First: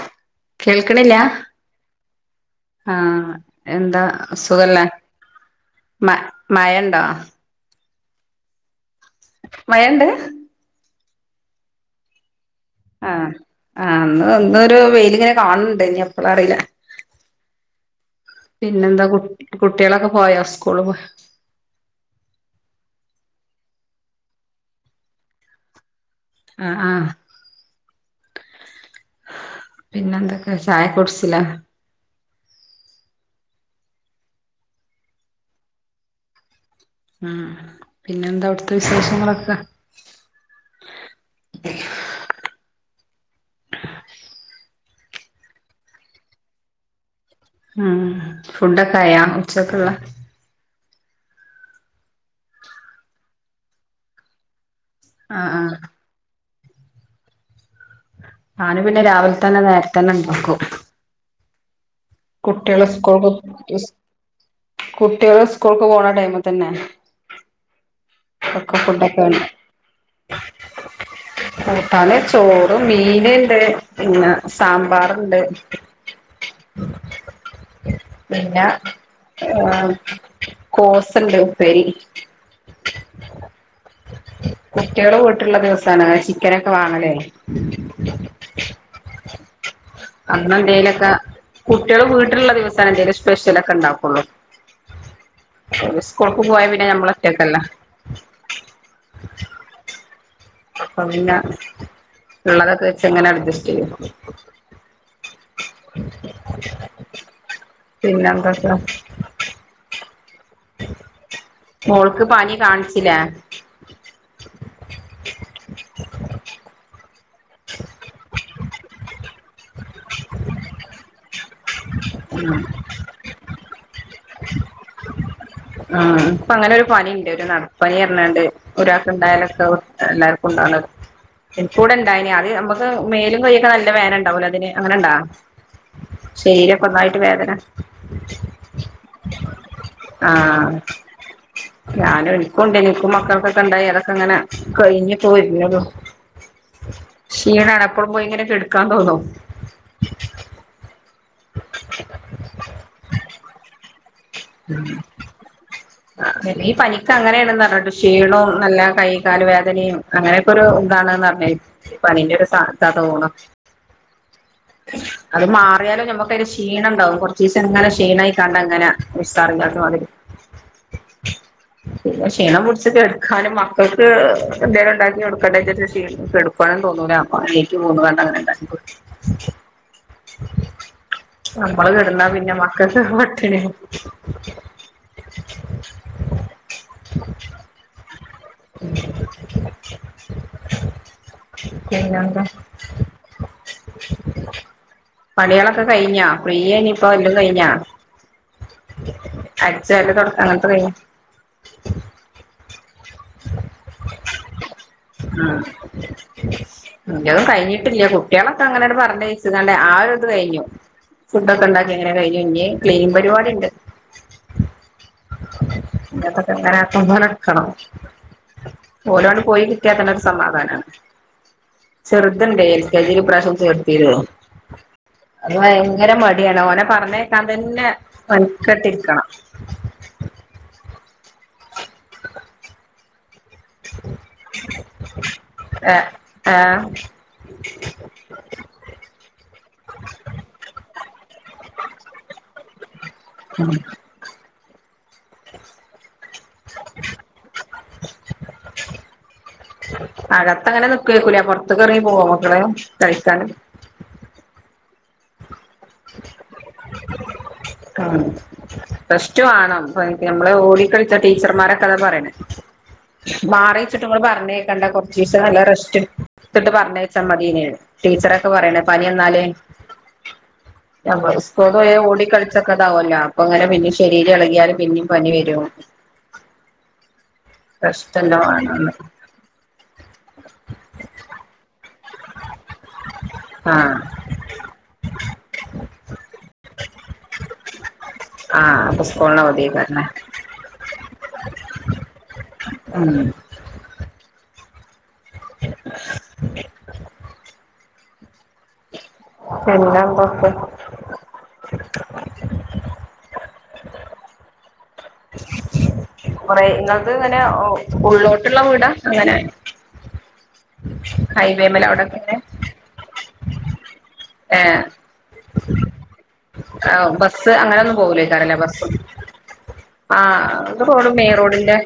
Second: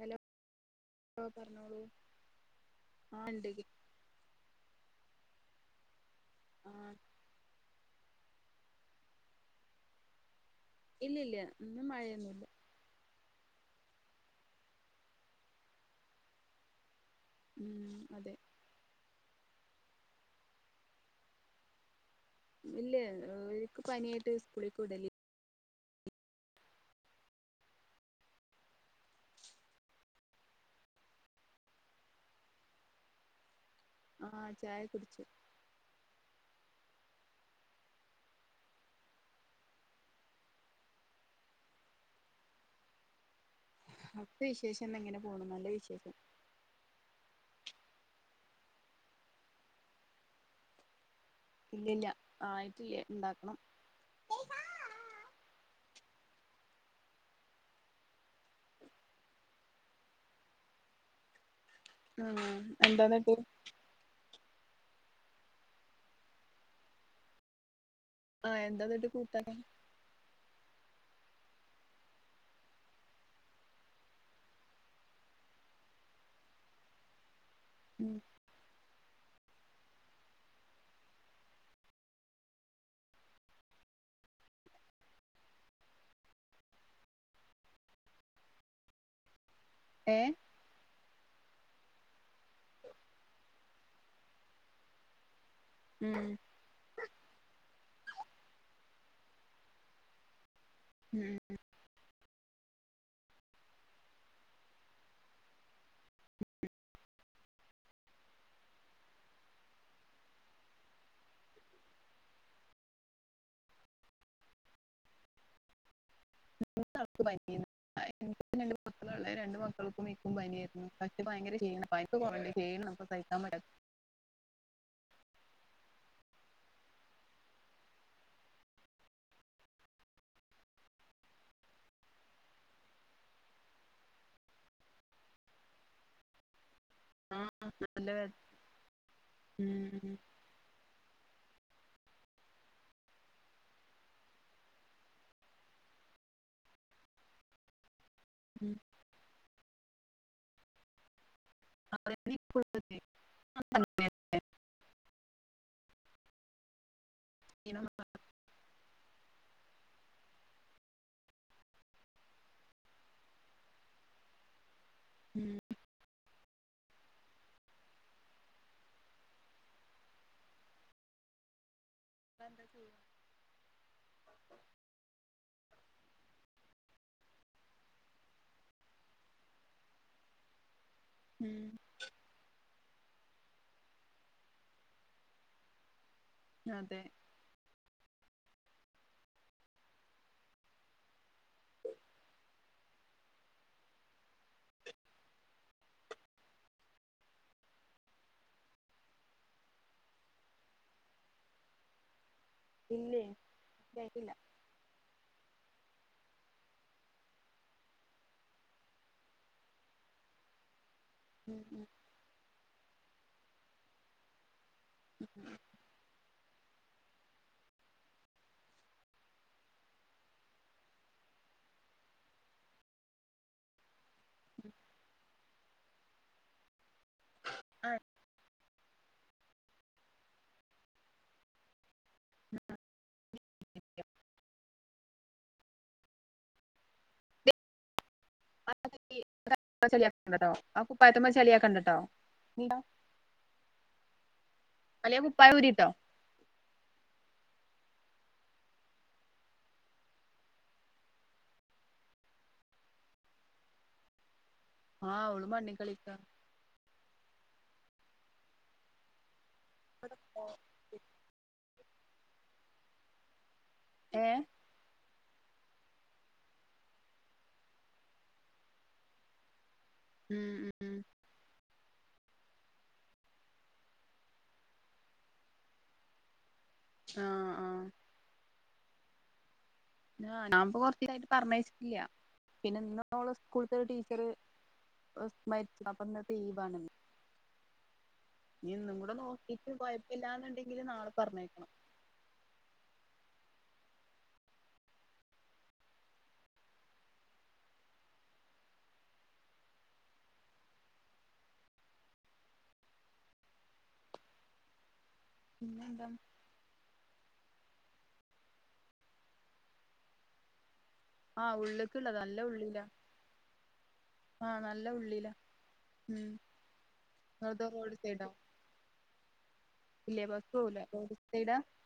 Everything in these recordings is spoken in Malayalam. ഹലോ കേൾക്കണില്ല പറഞ്ഞോളൂ ആ എന്താ സുഖല്ലേ മ ആ മഴ്‌ണ്ടോ മഴണ്ട് ഇല്ലില്ല മഴയൊന്നുല്ല ആ ആ അന്ന് ഇന്നൊരു വെയിലിങ്ങനെ കാണണണ്ട് ഇനി എപ്പളാറീല ഉം അതെ കു കുട്ടികളൊക്കെ പോയാ സ്കൂള് പോയ ഇല്ലേക്ക് പനിയായിട്ട് സ്കൂളിക്ക് വിടലി ആ ആ പിന്നെ എന്തൊക്കെ ചായ കുട്ച്ലേ ആ ചായ കുടിച്ചു ഉ പിന്നെന്താ അവിടുത്തെ വിശേഷങ്ങളൊക്കെ അവിടുത്തെ വിശേഷം ഇങ്ങനെ പോകുന്നുന്റെ വിശേഷം ഉം ഫുഡൊക്കെ ആയാ ഉച്ചക്കെുള്ള ഇല്ലല്ല ആയിട്ട്ല്ല ഇണ്ടാക്കണം അ ആ ഞാന് പിന്നെ രാവിലെ തന്നെ നേരത്തെന്നെ ഉണ്ടാക്കും ഉം കുട്ടികൾ സ്കൂൾ എന്താന്നിട്ട് കുട്ടികള് സ്കൂൾക്ക് പോണ ടൈം തന്നെ ആ എന്താ ന്നട്ട് കൂട്ടാന് ആ കൂട്ടാന് ചോറ് മീനുണ്ട് പിന്ന സാമ്പാർണ്ട് ഉം. പിന്ന ആ കോസ്ണ്ട് ഉപ്പെരി കുട്ടികള് വീട്ടുള്ള ദിവസാണ് ചിക്കനൊക്കെ വാങ്ങലേ ഏ അന്ന്ന്തേലൊക്കെ കുട്ടികള് വീട്ടിലുള്ള ദിവസം എന്തേിലും സ്പെഷ്യൽ ഒക്കെ ഉണ്ടാക്കുള്ളൂ ഉം സ്കൂൾക്ക് പോവാ പിന്നെ ഞമ്മൾ ഒറ്റക്കല്ലേ അപ്പൊ പിന്ന ഉം ഉള്ളതൊക്കെ വെച്ച് ഇങ്ങനെ അഡ്ജസ്റ്റ് ചെയ്യും പിന്നന്തോക്കെയാ മോൾക്ക് പനി കാണിച്ചിലേ പനിയാ രണ്ട് മക്കൾ ഇണ്ട് രണ്ട് മക്കൾക്കും ഇൻക്കും പനിയാ. പക്ഷെ ഭയങ്കര ക്ഷീണാ പനിക്ക് കൊറവ്ണ്ട് പ്പ കഴിക്കാൻ മാ ആഹ അങ്ങനെ ഒരു പനിയുണ്ട് ഒരു നടപ്പനി പറഞ്ഞാണ്ട് ഒരാൾക്ക് ഉണ്ടായാലൊക്കെ എല്ലാവർക്കുംണ്ടാണത് [unintelligible] അയ്ന് നമുക്ക് മേലും കയിയൊക്കെ നല്ല വേദന ഉണ്ടാവലോ അതിന് അങ്ങനെണ്ടാ ഒന്നായിട്ട് വേദന ആ നല്ല വേ ഉം ആ ഞാനും എനിക്കും ഉണ്ടേനി ഇൻക്കും മക്കൾക്കൊക്കെണ്ടായി അതൊക്കെ ഇങ്ങനെ കഴിഞ്ഞി വരുന്നൊള്ളു ക്ഷീണാണ് എപ്പളും പോയി ഇങ്ങനെ ഉം കേട്ക്കാൻ തോന്നും [unintelligible] ഉം ഈ പനിക്ക് അങ്ങനെയാണന്ന് പറഞ് കേട്ട് ക്ഷീണവും നല്ല കൈകാലും വേ ദനയും അങ്ങനെയൊക്കെ ഒരു ഇതാണ്ന്ന് പനീന്റെ ഒരു സാധാ തോണ് അത് മാറിയാലും നമ്മുക്കതില് ക്ഷീണം ഉണ്ടാവും കൊറച്ച ദിവസം എങ്ങനെ ക്ഷീണായി കാണ്ട് അങ്ങനെ ഉസാറില്ലാത്ത മാതിരി ക്ഷീണം പിടിച്ചക്കെ എടുക്കാനും മക്കൾക്ക് എന്തേലും ഉണ്ടാക്കി കൊടുക്കും കേട്ക്കണംന്ന് തോന്നൂല അപ്പ എനിക്ക് തോന്നുണണ്ട് ഇണ്ടാക്കി കൊടുക്കും ശരി ഉം നമ്മള് കേടുന്ന പിന്നെ മക്കക്ക് പടിണി ആവും അതെ ഉ പിന്നെന്താ പണികളൊക്കെ കഴിഞ്ഞാ ഫ്രീ ഏനി ഇപ്പം എല്ലും കഴിഞ്ഞാ [unintelligible] ഇല്ലേ ഇതായിട്ടില്ല ആ നിന്നും കഴിഞ്ഞിട്ടില്ല കുട്ടികളൊക്കെ അങ്ങനെയട് പറഞ്ഞ യച്ചോണ്ട് ആ ഒരു ഇത് കഴിഞ്ഞു ഉം ഫുഡൊക്കെ ഉം ഉണ്ടാക്കി എങ്ങനെ കഴിഞ്ഞു ഇനി ക്ലീൻ പരിപാടി ഉണ്ട് ഇത്തൊക്കെ ആക്കം പോലെ എടുക്കണം ഓരോട് പോയി കിട്ടാത്തുള്ളരു സമാധാനമാണ് ചെറുതണ്ടേ എൽ കെജി ല് ഇപ്രാവശ്യം ചേർതിരു ള്ളൂ അ ഭയങ്കര മടിയാണ് ഓനെ പറഞ്ഞേ അതന്നെ വൽക്കെട്ടിരിക്കണം [inaudible] ആ അ ആ ചളിയാക്കണ്ടട്ടോ ആ കുപ്പായത്തുമ്മ ചളിയാക്കണ്ടട്ടോ നീയോ [inaudible] അല്ലെ കുപ്പായ ഊരിട്ടോ [inaudible] അകത്ത അങ്ങനെ നിക്കക്കൂല പൊ റത്തക്കിറങ്ങി പോവ മക്കള് കളിക്കാൻ ആഹ് അവള് മണ്ണിൽ കളിക്ക ആ പ്ലസ് ടു ആണ് നമ്മള് ഓടി കളിച്ച ടീച്ചർമാരൊക്കെ കഥ പറയണെ മാറിച്ചിട്ടുംൾ ഏ പറഞ്ഞ കേക്കണ്ടറ ടീച്ചർ നല്ല റസ്റ്റ് എടുത്തിട്ട് പറഞ്ഞയച്ചാൽ മതിനെ ടീച്ചറൊക്കെ പറയണ പനി എന്നാലേ മ് ഓടി കളിച്ചൊക്കെ ഇതാവല്ലോ അപ്പൊ അങ്ങനെ പിന്നും ശരീരം ഇളകിയാലും പിന്നും പനി വരും [unintelligible] ആഹ് പ്രശ്ന ല്ല വണ [unintelligible] [unintelligible] ന ആഹ് ആഹ് ഇന്നും അപ്പൊ കൂടെ സ്കൂളിന് നോക്കിട്ട് അവധിയേക്കാരല്ലേ കുഴപ്പില്ലന്നുണ്ടെങ്കില് നാളെ പറഞ്ഞേക്കണം ഉം എല്ലാംണ്ടൊക്കെ പിന്നെന്താ പറയുന്നത് ഇങ്ങനെ ഉള്ളോട്ടുള്ള വീടാ അങ്ങനെ ആ ഹൈവേമേല് ഉള്ളേക്ക്ള്ള അവിടൊക്കെ ഇങ്ങനെ നല്ല ഉള്ളിലാ ആ നല്ല ഉള്ളില ഉം ആ ബസ്സ് നിങ്ങളതോ അങ്ങനെയ ഒന്നും റോഡ് സൈഡോ പോകലേക്കാരല്ലേ ബസ് ആ ഇല്ലേ ബസ് പോവൂല റോഡ് മെയിൻ സൈഡാ റോഡിന്റെ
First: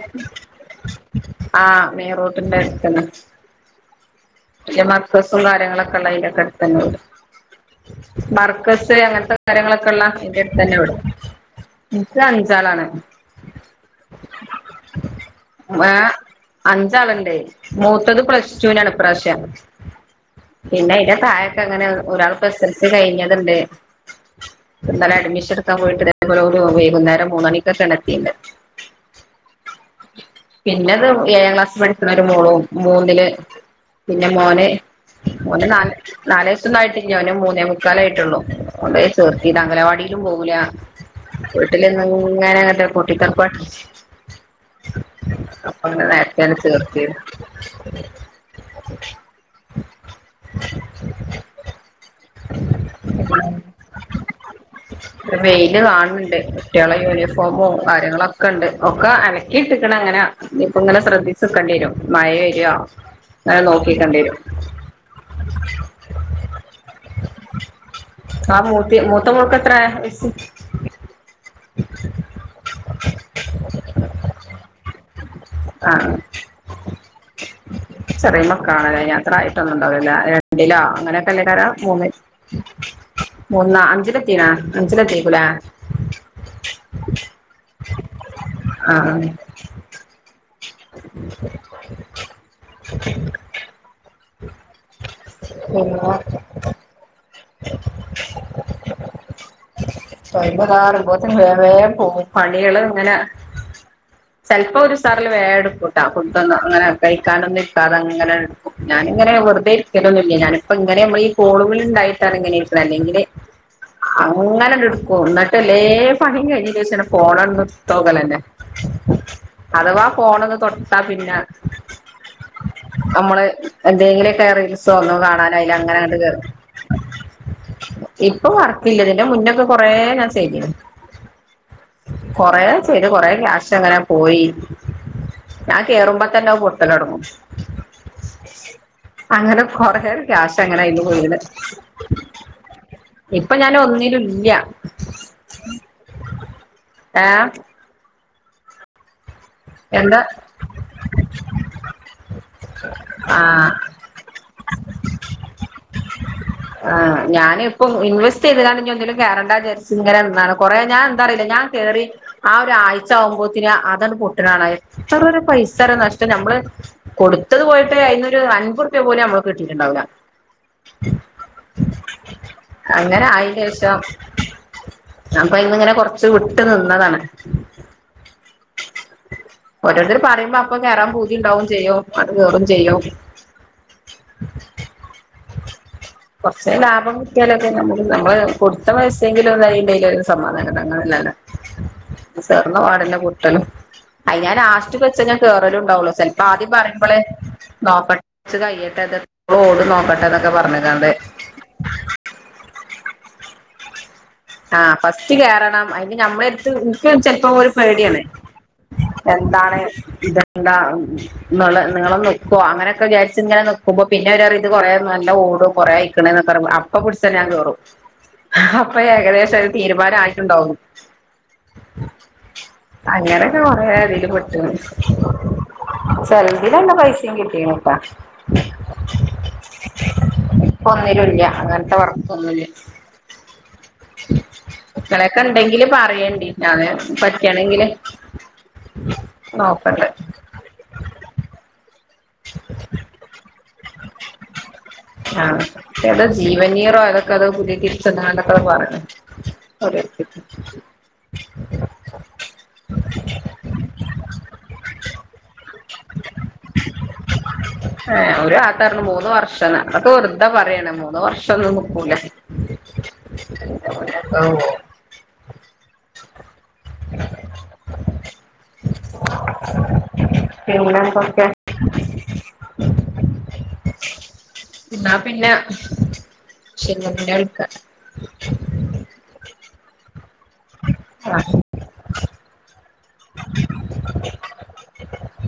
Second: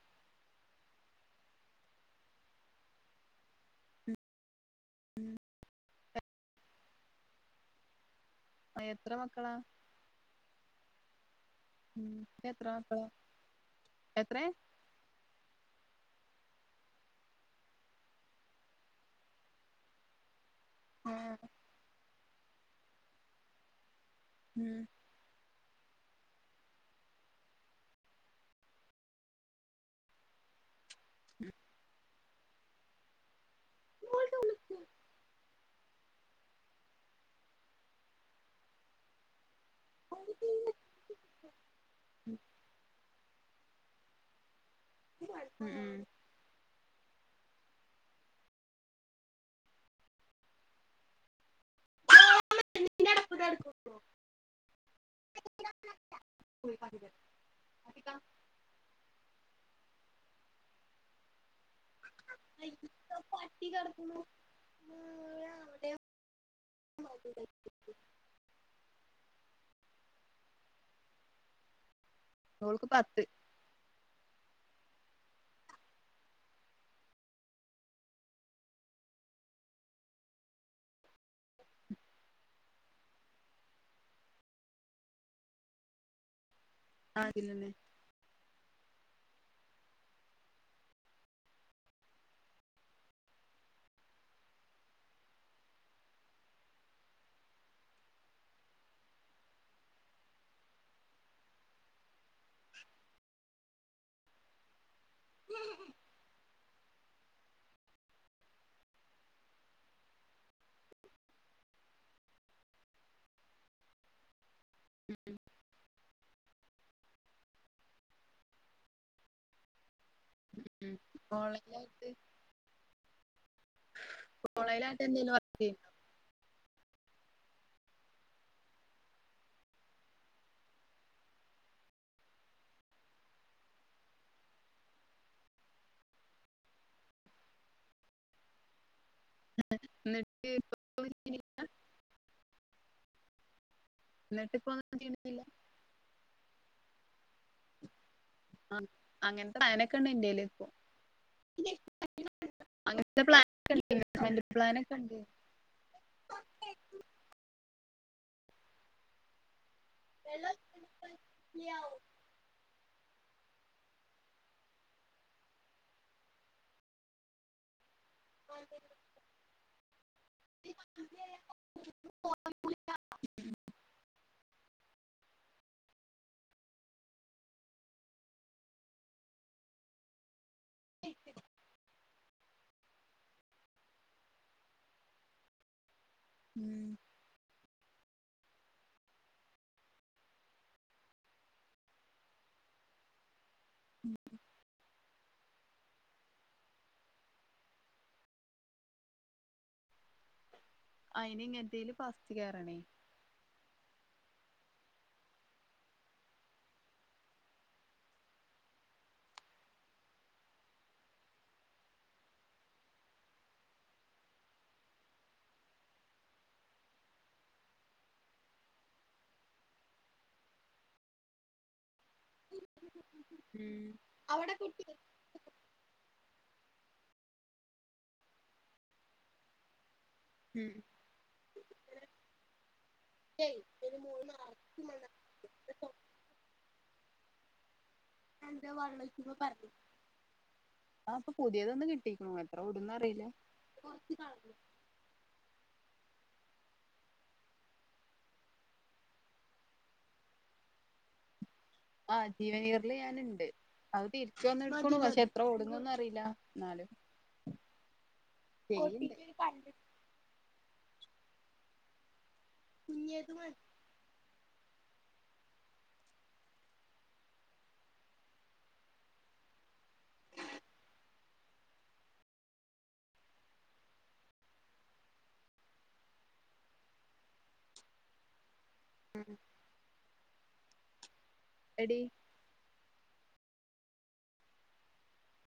ആ മെൻ റോട്ടിന്റെ അടുത്തന്നെ മർ ക്ക സും കാര്യങ്ങളൊക്കെ ഉള്ളതിന്റെ അടുത്തന്നെ വരും ബർക്കസ് എത്ര അങ്ങനത്തെ മക്കളാ കാര്യങ്ങളൊക്കെ ഉള്ള എന്റെ അടുത്ത് തന്നെ വിടും ഉം ഇപ്പ എത്ര അഞ്ചാളാണ് മക്കളാ എത്രേ ഏഹ അഞ്ചളുണ്ടേ മൂത്തത് പ്ലസ് ടു വിനാണുഇപ്രാവശ്യം പിന്നെ ഇന്റെ ആഹ് താഴൊക്കെ അങ്ങനെ ഒരാൾ ഇപ്പൊ എസ് എൽ സി കഴിഞ്ഞതുണ്ട് ഉം ഇന്നലെ അഡ്മിഷൻ എടുത്തു ട്ടേ പോലെ വൈകുന്നേരം മൂന്നണിക്കൊക്കെണത്തിയത് പിന്നെത് ഏഴാം ക്ലാസ് പഠിക്കുന്നരു മോളോ മൂന്നില് പിന്നെ മോന് നാല് നാല് ദിവസൊന്ന ആയിട്ടില്ല അവന് മൂന്നേ മുക്കാലായിട്ടുള്ളൂ കൊണ്ടോയി ചേർത്തി ഇത് അംഗനവാടിയിലും പോകില്ല വീട്ടിലന്ന ഉം ങ്ങനെ അങ്ങനത്തെ പൊട്ടിത്തെറി അപ്പ അങ്ങട് നേരത്തെ അങ്ങ് ചേർത്തി [inaudible] [unintelligible] [unintelligible] മെയില് കാണ് ണ്ട് കുട്ടികള യൂണിഫോമോ കാര്യങ്ങളൊക്കെ ണ്ട് ഒക്കെ അലക്കിയിട്ട് ങ്ങനാ ഇപ്പ ങ്ങനെ ശ്രദ്ധിച്ക്കേണ്ടി വരും മഴ വരുവാ [unintelligible] ആ മൂത്തി മൂത്ത മോൾക്കത്ര ത്ര വയസ്സ് ഓൾക്ക്‌ പത്ത് ആ ചെറിയ മക്കളാണല്ലേ അത്ര ആയിട്ടൊന്നും ണ്ടാവില്ല രണ്ട്ലോ അങ്ങനൊക്കെ ല്ലേ കാരം മൂന്ന മൂന്നാ അഞ്ചിലത്തീണാ അഞ്ചിലത്തീക്കുലേ ആ അഞ്ചിലെന്നെ ആ [unintelligible] [unintelligible] [unintelligible] പണികള് ങ്ങനെ ചെൽപോ ഒരു സാറില് വേഗട്ക്കൂട്ടാ ഫുഡോന്ന് അങ്ങനെ കഴിക്കാനൊന്നും കിട്ടാതങ്ങനെ ഞാനിങ്ങെനെ വെറ്തെ ഇരിക്കലൊന്നുംല്ല ഞാനിപ്പ ഇങ്ങനെ മ്മളി കോൾ വിളിണ്ടാ തെളങ്ങളിപ്പോ അല്ലകില് അങ്ങനെണ്ട് ഇട്ക്കു ഉം ന്നിട്ട്ല്ലേ പണിം കഴിഞ്ഞ ച്ചെ ഫോണാണ്ട് എട്തോക്ക ലന്നെ അഥവാ പോണോന്ന് ഉം തൊട്ടാ പിന്ന ഓൺലൈനായിട്ട് നമ്മള് എന്തെലോക്കെ റീൽസോ ഓൺലൈനായിട്ട് ഒന്നും എന്തേലും വർക്ക് ചെയ്യുന്നോ കാണാനായ്ലങ്ങനെണ്ട് കേറും ഇപ്പ വർക്കില്ല തിന്റെ മുന്നൊക്കെ കൊറേ ഞാൻ ചെയ്തിനി കൊറേ ചെയ്ത് കൊറേ ക്യാഷങ്ങനെ പോയി ഞാൻ കേറുമ്പോ തന്നെ മുട്ടലോട്ങ്ങും അങ്ങനെ കൊറേ എന്നിട്ട് ക്യാഷ് അങ്ങനേ അയ്ന്ന് ഇപ്പൊന്നും പോയിക്ക്‌ണ് ചെയ്യണില്ല? ഇപ്പ ഞാന് ഒന്നും നും എന്നിട്ട് ഇല്ലാ ഇപ്പൊ ഒന്നും ചെയ്യണില്ല ആഹ് ആ അങ്ങൻത്തെ സാനൊക്കെണ്ട് എന്താ എന്റേല് പ്പോ അങ്ങൻത്തെ ആ പ്ലാൻ പ്ലാനോക്കെണ്ട് ആ ഞാന് പ്പോ ഇൻവെസ്റ്റ് ചെയ്ത്കാണ്ടാഞ് എന്തെങ്കിലും കേറണ്ടന്ന് വിചാരിച്ച് എന്നാണ് കൊറെ ഞാൻ എന്താറിയില്ല ഞാൻ ഉണ്ട് കേറി ആ ഒരാ ചാവുമ്പോത്തിന് അതാണ്ട് പൊട്ട്ണാണ എത്ര പൈസാ രൊ നഷ്ടം നമ്മള് കൊടുത്തത് പോ ഹേ അയിന്നൊരു അൻബുർപ്യ പോലും നമ്മക്ക്‌ കിട്ടിട്ടുണ്ടാവില്ല അങ്ങനെ ആയിന്റേഷം അപ്പം ഇന്ങ്ങനെ കൊറ്ച്ച് വിട്ട് നിന്നതാണ് ഓരോർത്തര് പറയുമ്പോ അപ്പ കേറാൻ ഭൂതിണ്ടാവും ചെയ്യും അത് വെറും ചെയ്യും കൊറ്ച് ലാഭം കിട്ടിയാലൊ നമ്ള് കൊടുത്ത പയ്സെങ്കിലും എന്തായിണ്ടെല് സമാധാനം തകൾ സെറിന്റെ വാഡിലാ കുട്ടനും അയ് ഞാൻ ലാസ്റ്റ് ബസ്സിനാ കെറല്ണ്ടാവുള്ളു ചെല്പ്പോ ആദ്യം പറയിമ്പളെ നോക്കട്ടെ കൊറച്ച് കരിയാട്ടെ റോഡ് ന്നൊക്കട്ടെന്നക്ക പറഞ് അയ്ന് ഇങ്ങൻത്തില് ഫാസ്റ്റ് കെറണേ ആ ഫസ്റ്റ് കേറണം അയ്ന് ഞമ്മളട്ത്ത് നിക്ക് ചെലപ്പോ ഒരു പേടിയാണ് എന്താണ് ഇതെന്താ ഇങ്ങള് ഇങ്ങള് നിക്കോ അങ്ങനെയൊക്കെ വിചാരിചിങ്ങനെ നി കുമ്പ പിന്നെ ഒരു ഇത് കൊറേ നല്ല ഓടും കൊറേ ആയിക്ണ്ന്നോക്കെ അപ്പ പിടിച്ച് ഞാൻ കേറും അപ്പ ഏകദേശം ഒരു തീരുമാനായിട്ടുണ്ടാവും അങ്ങനൊക്കെ കൊറെ ഉം തീല് പെട്ട്ണ് ചെലതീല് നല്ല പൈസിം കിട്ടീന്പ്പ ഉം ഇപ്പ ഒന്നുലുല്ല അങ്ങൻത്തെ വർക്കോന്നുല്ല മക്കളേക്കെണ്ടെങ്കില് പറയെണ്ടി ഞാന് പറ്റാണെങ്കില് ആ അപ്പൊ പുതിയതൊന്ന് കിട്ടി എത്ര ഓടുന്നറിയില്ലാ ആ ഏതോ ജീവനീയറോ ഏതൊക്കെ അതോ പുതിയ തിരിച്ചന്ന് കണ്ടൊക്കെ പറയണ് അവരെടുത്തു [unintelligible] ആഹ് ജീവനിയറിൽ ഞാനുണ്ട് അത് തിരിച്ചു വന്ന എടുത്തോ പക്ഷെ എത്ര ഓടുന്നുന്ന് അറിയില്ല ഒരു ആത്തണ് മൂന്ന് ചെയ്യണ്ട് വർഷാണ് അതൊക്കെ വെറുതാ പറയണം ളൂന്ന് വർഷം ഒന്നും നിക്കുല്ല ഔ ഓ ഇങ്ങനൻ കൊക്കെ [inaudible] എന്നാ പിന്നെ ചെങ്ങറെ അടുക്ക ഉം ആഹ് എടീ [inaudible]